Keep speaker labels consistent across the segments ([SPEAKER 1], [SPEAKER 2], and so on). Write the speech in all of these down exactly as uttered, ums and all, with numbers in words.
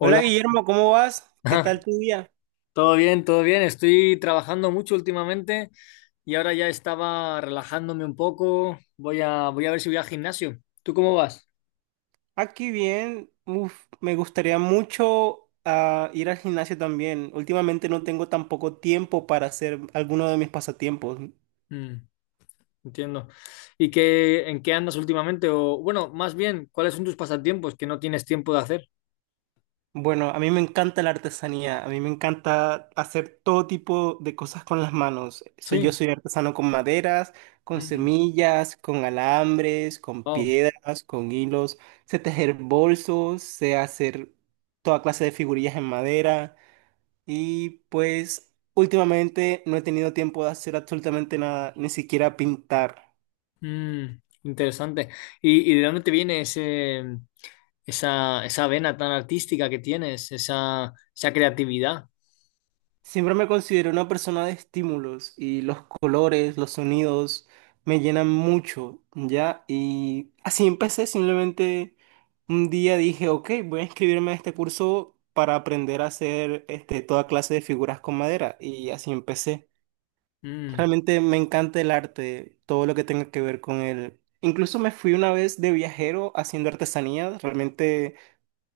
[SPEAKER 1] Hola Guillermo, ¿cómo vas? ¿Qué tal tu día?
[SPEAKER 2] todo bien, todo bien. Estoy trabajando mucho últimamente y ahora ya estaba relajándome un poco. Voy a, voy a ver si voy al gimnasio. ¿Tú cómo vas?
[SPEAKER 1] Aquí bien. Uf, me gustaría mucho ah, ir al gimnasio también. Últimamente no tengo tampoco tiempo para hacer alguno de mis pasatiempos.
[SPEAKER 2] Mm, entiendo. ¿Y qué, en qué andas últimamente? O, bueno, más bien, ¿cuáles son tus pasatiempos que no tienes tiempo de hacer?
[SPEAKER 1] Bueno, a mí me encanta la artesanía. A mí me encanta hacer todo tipo de cosas con las manos. Soy, yo
[SPEAKER 2] Sí.
[SPEAKER 1] soy artesano con maderas, con
[SPEAKER 2] Mm,
[SPEAKER 1] semillas, con alambres, con
[SPEAKER 2] wow.
[SPEAKER 1] piedras, con hilos. Sé tejer bolsos, sé hacer toda clase de figurillas en madera. Y pues últimamente no he tenido tiempo de hacer absolutamente nada, ni siquiera pintar.
[SPEAKER 2] Mm, interesante. ¿Y, y de dónde te viene ese? esa, esa vena tan artística que tienes, esa, esa creatividad?
[SPEAKER 1] Siempre me considero una persona de estímulos y los colores, los sonidos me llenan mucho, ¿ya? Y así empecé, simplemente un día dije, ok, voy a inscribirme a este curso para aprender a hacer este, toda clase de figuras con madera y así empecé.
[SPEAKER 2] Mm,
[SPEAKER 1] Realmente me encanta el arte, todo lo que tenga que ver con él. Incluso me fui una vez de viajero haciendo artesanía. Realmente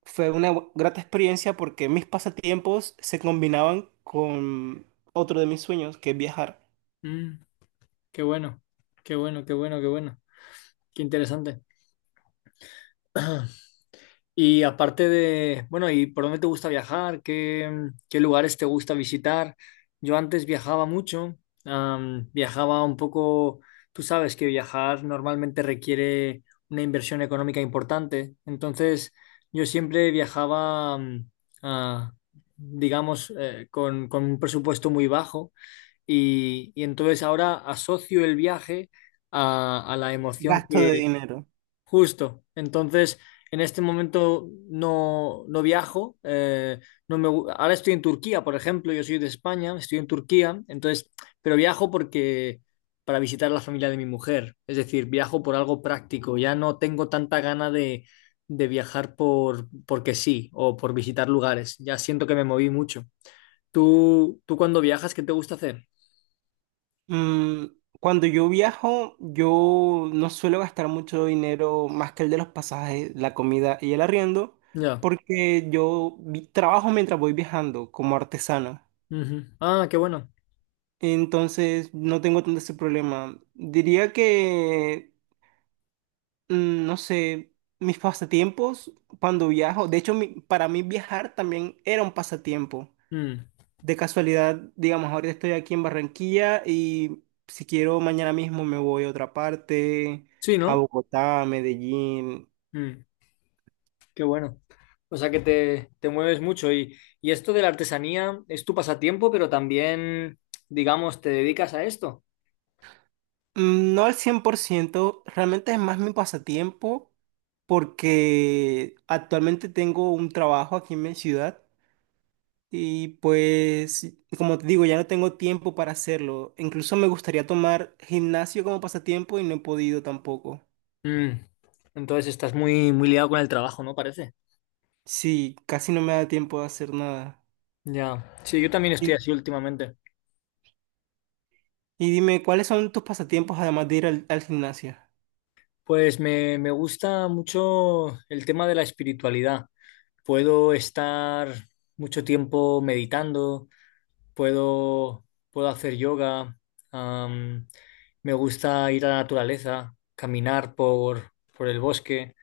[SPEAKER 1] fue una bu- grata experiencia porque mis pasatiempos se combinaban con otro de mis sueños, que es viajar.
[SPEAKER 2] mm, qué bueno, qué bueno, qué bueno, qué bueno. Qué interesante. Y aparte de, bueno, ¿y por dónde te gusta viajar? ¿Qué, mm, qué lugares te gusta visitar? Yo antes viajaba mucho, am, viajaba un poco. Tú sabes que viajar normalmente requiere una inversión económica importante. Entonces yo siempre viajaba, am, ah, digamos, eh, con, con un presupuesto muy bajo, y, y entonces ahora asocio el viaje a, a la emoción.
[SPEAKER 1] Gasto de dinero.
[SPEAKER 2] Justo. Entonces, en este momento no, no viajo. Eh, no me, gu- ahora estoy en Turquía, por ejemplo. Yo soy de España, estoy en Turquía. Entonces, pero viajo porque para visitar a la familia de mi mujer. Es decir, viajo por algo práctico. Ya no tengo tanta gana de, de viajar por porque sí o por visitar lugares. Ya siento que me moví mucho. ¿Tú, tú cuando viajas, qué te gusta hacer?
[SPEAKER 1] Mm, cuando yo viajo, yo no suelo gastar mucho dinero más que el de los pasajes, la comida y el arriendo,
[SPEAKER 2] Ya.
[SPEAKER 1] porque yo vi- trabajo mientras voy viajando como artesano.
[SPEAKER 2] Ujú. Ah, qué bueno.
[SPEAKER 1] Entonces, no tengo tanto ese problema. Diría que, mm, no sé, mis pasatiempos cuando viajo, de hecho, mi- para mí viajar también era un pasatiempo.
[SPEAKER 2] Mm.
[SPEAKER 1] De casualidad, digamos, ahorita estoy aquí en Barranquilla y si quiero, mañana mismo me voy a otra parte,
[SPEAKER 2] Sí,
[SPEAKER 1] a
[SPEAKER 2] ¿no?
[SPEAKER 1] Bogotá, a Medellín.
[SPEAKER 2] Mm. Qué bueno. O sea que te, te mueves mucho, y, y esto de la artesanía es tu pasatiempo, pero también, digamos, te dedicas a esto.
[SPEAKER 1] Mm, No al cien por ciento, realmente es más mi pasatiempo porque actualmente tengo un trabajo aquí en mi ciudad. Y pues, como te digo, ya no tengo tiempo para hacerlo. Incluso me gustaría tomar gimnasio como pasatiempo y no he podido tampoco.
[SPEAKER 2] Mm. Entonces estás muy, muy liado con el trabajo, ¿no? Parece.
[SPEAKER 1] Sí, casi no me da tiempo de hacer nada.
[SPEAKER 2] Ya. Sí, yo también estoy
[SPEAKER 1] Y,
[SPEAKER 2] así últimamente.
[SPEAKER 1] y dime, ¿cuáles son tus pasatiempos además de ir al, al gimnasio?
[SPEAKER 2] Pues me, me gusta mucho el tema de la espiritualidad. Puedo estar mucho tiempo meditando. Puedo, puedo hacer yoga. am, me gusta ir a la naturaleza, caminar por, por el bosque.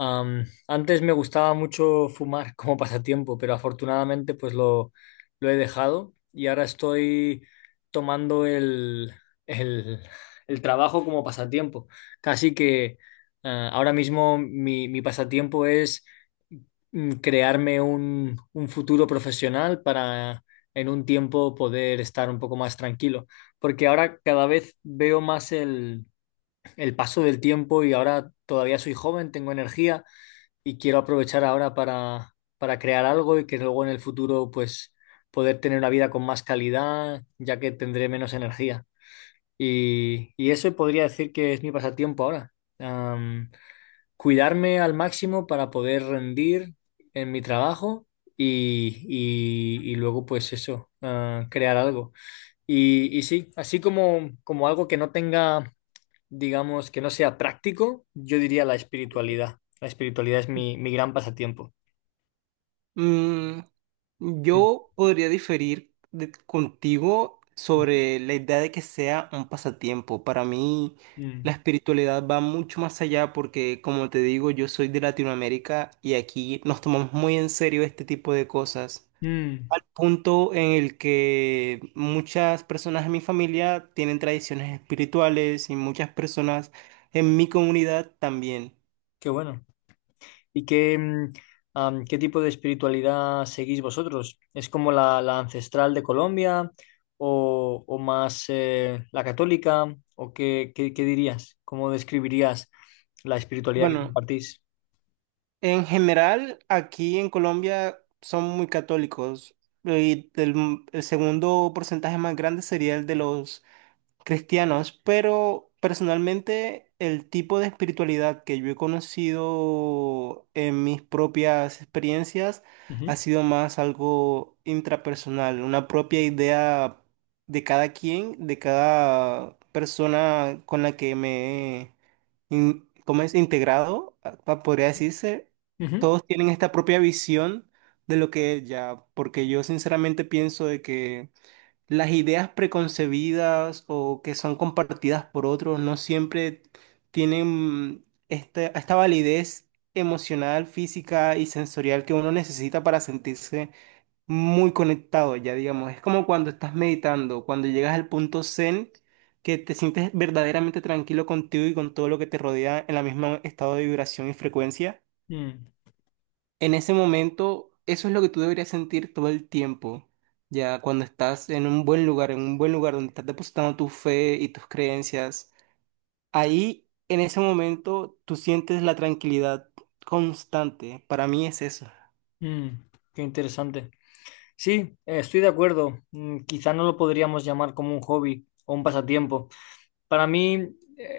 [SPEAKER 2] Am, antes me gustaba mucho fumar como pasatiempo, pero afortunadamente pues lo, lo he dejado y ahora estoy tomando el, el, el trabajo como pasatiempo. Casi que eh, ahora mismo mi, mi pasatiempo es mm, crearme un, un futuro profesional para en un tiempo poder estar un poco más tranquilo. Porque ahora cada vez veo más el, el paso del tiempo y ahora todavía soy joven, tengo energía y quiero aprovechar ahora para, para crear algo y que luego en el futuro pues poder tener una vida con más calidad, ya que tendré menos energía. Y, y eso podría decir que es mi pasatiempo ahora, cuidarme al máximo para poder rendir en mi trabajo y, y- y luego pues eso, ah, crear algo. Y, y sí, así como, como algo que no tenga, digamos, que no sea práctico, yo diría la espiritualidad. La espiritualidad es mi, mi gran pasatiempo.
[SPEAKER 1] Mm,
[SPEAKER 2] Mm,
[SPEAKER 1] yo podría diferir de- contigo
[SPEAKER 2] mm,
[SPEAKER 1] sobre la idea de que sea un pasatiempo. Para mí,
[SPEAKER 2] mm,
[SPEAKER 1] la espiritualidad va mucho más allá porque, como te digo, yo soy de Latinoamérica y aquí nos tomamos muy en serio este tipo de cosas.
[SPEAKER 2] mm,
[SPEAKER 1] Al punto en el que muchas personas en mi familia tienen tradiciones espirituales y muchas personas en mi comunidad también.
[SPEAKER 2] qué bueno. ¿Y qué, mm, am, qué tipo de espiritualidad seguís vosotros? ¿Es como la, la ancestral de Colombia, o, o más eh, la católica? ¿O qué, qué- qué dirías? ¿Cómo describirías la espiritualidad que
[SPEAKER 1] Bueno,
[SPEAKER 2] compartís?
[SPEAKER 1] en general, aquí en Colombia son muy católicos y el, el segundo porcentaje más grande sería el de los cristianos, pero personalmente el tipo de espiritualidad que yo he conocido en mis propias experiencias ha
[SPEAKER 2] Ujú,
[SPEAKER 1] sido más algo intrapersonal, una propia idea de cada quien, de cada persona con la que me he in- ¿cómo es? Integrado, a- pa- podría decirse.
[SPEAKER 2] ujú,
[SPEAKER 1] Todos tienen esta propia visión de lo que es ya, porque yo sinceramente pienso de que las ideas preconcebidas o que son compartidas por otros no siempre tienen esta, esta validez emocional, física y sensorial que uno necesita para sentirse muy conectado, ya digamos. Es como cuando estás meditando, cuando llegas al punto zen, que te sientes verdaderamente tranquilo contigo y con todo lo que te rodea en la misma estado de vibración y frecuencia.
[SPEAKER 2] mm,
[SPEAKER 1] En ese momento, eso es lo que tú deberías sentir todo el tiempo. Ya cuando estás en un buen lugar, en un buen lugar donde estás depositando tu fe y tus creencias, ahí en ese momento tú sientes la tranquilidad constante. Para mí es eso.
[SPEAKER 2] mm, qué interesante. Sí, eh, estoy de acuerdo. Mm, quizá no lo podríamos llamar como un hobby o un pasatiempo. Para mí eh,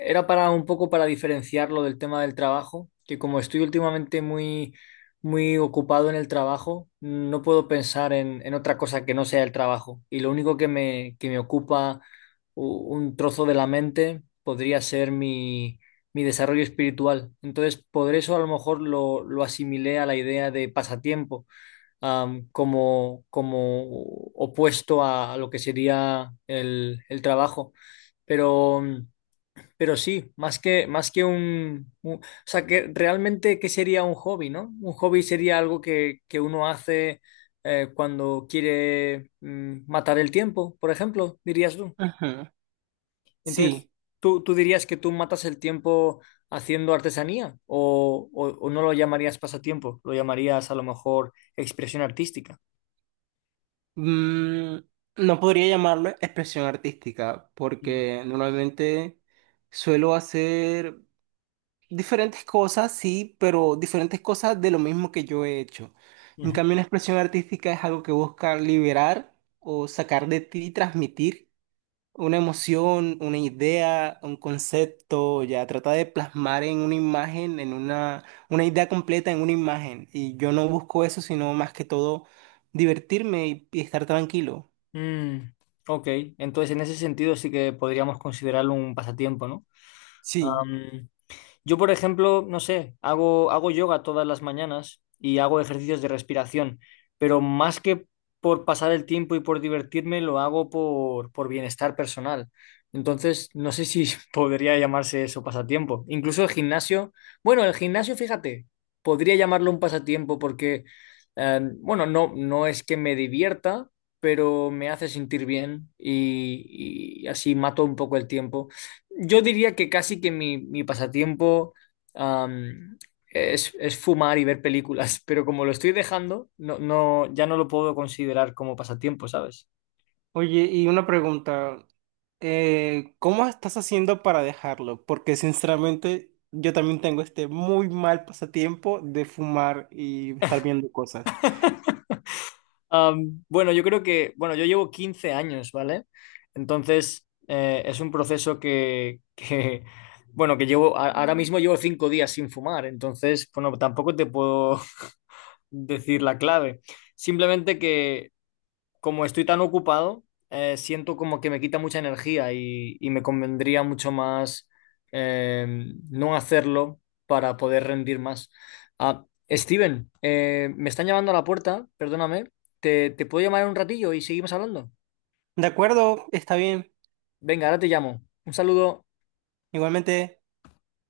[SPEAKER 2] era para un poco para diferenciarlo del tema del trabajo, que como estoy últimamente muy, muy ocupado en el trabajo, no puedo pensar en, en otra cosa que no sea el trabajo. Y lo único que me, que me ocupa u- un trozo de la mente podría ser mi, mi desarrollo espiritual. Entonces, por eso a lo mejor lo, lo asimilé a la idea de pasatiempo, am, como, como opuesto a lo que sería el, el trabajo. Pero, pero sí, más que, más que un, un- o sea, que realmente, ¿qué sería un hobby, no? Un hobby sería algo que, que uno hace eh, cuando quiere mm, matar el tiempo, por ejemplo, dirías tú.
[SPEAKER 1] Ajá.
[SPEAKER 2] Entonces,
[SPEAKER 1] Sí.
[SPEAKER 2] ¿tú, tú dirías que tú matas el tiempo haciendo artesanía, o o o no lo llamarías pasatiempo, lo llamarías a lo mejor expresión artística?
[SPEAKER 1] Mm, no podría llamarlo expresión artística porque normalmente suelo hacer diferentes cosas, sí, pero diferentes cosas de lo mismo que yo he hecho. En
[SPEAKER 2] Ujú.
[SPEAKER 1] cambio, una expresión artística es algo que busca liberar o sacar de ti, y transmitir una emoción, una idea, un concepto, ya trata de plasmar en una imagen, en una, una idea completa en una imagen. Y yo no busco eso, sino más que todo divertirme y, y estar tranquilo.
[SPEAKER 2] Mm, ok, entonces en ese sentido sí que podríamos considerarlo un pasatiempo, ¿no?
[SPEAKER 1] Sí.
[SPEAKER 2] Yo, por ejemplo, no sé, hago, hago yoga todas las mañanas y hago ejercicios de respiración, pero más que por pasar el tiempo y por divertirme, lo hago por, por bienestar personal. Entonces, no sé si podría llamarse eso pasatiempo. Incluso el gimnasio, bueno, el gimnasio, fíjate, podría llamarlo un pasatiempo porque, eh, bueno, no, no es que me divierta, pero me hace sentir bien y, y así mato un poco el tiempo. Yo diría que casi que mi, mi pasatiempo am, es, es fumar y ver películas, pero como lo estoy dejando, no, no, ya no lo puedo considerar como pasatiempo, ¿sabes?
[SPEAKER 1] Oye, y una pregunta. Eh, ¿cómo estás haciendo para dejarlo? Porque sinceramente yo también tengo este muy mal pasatiempo de fumar y estar viendo cosas.
[SPEAKER 2] Am, bueno, yo creo que, bueno, yo llevo quince años, ¿vale? Entonces, eh, es un proceso que, que, bueno, que llevo, a- ahora mismo llevo cinco días sin fumar. Entonces, bueno, tampoco te puedo decir la clave. Simplemente que como estoy tan ocupado, eh, siento como que me quita mucha energía, y, y me convendría mucho más eh, no hacerlo para poder rendir más. Ah, Steven, eh, me están llamando a la puerta, perdóname. ¿Te, te puedo llamar en un ratillo y seguimos hablando?
[SPEAKER 1] De acuerdo, está bien.
[SPEAKER 2] Venga, ahora te llamo. Un saludo.
[SPEAKER 1] Igualmente.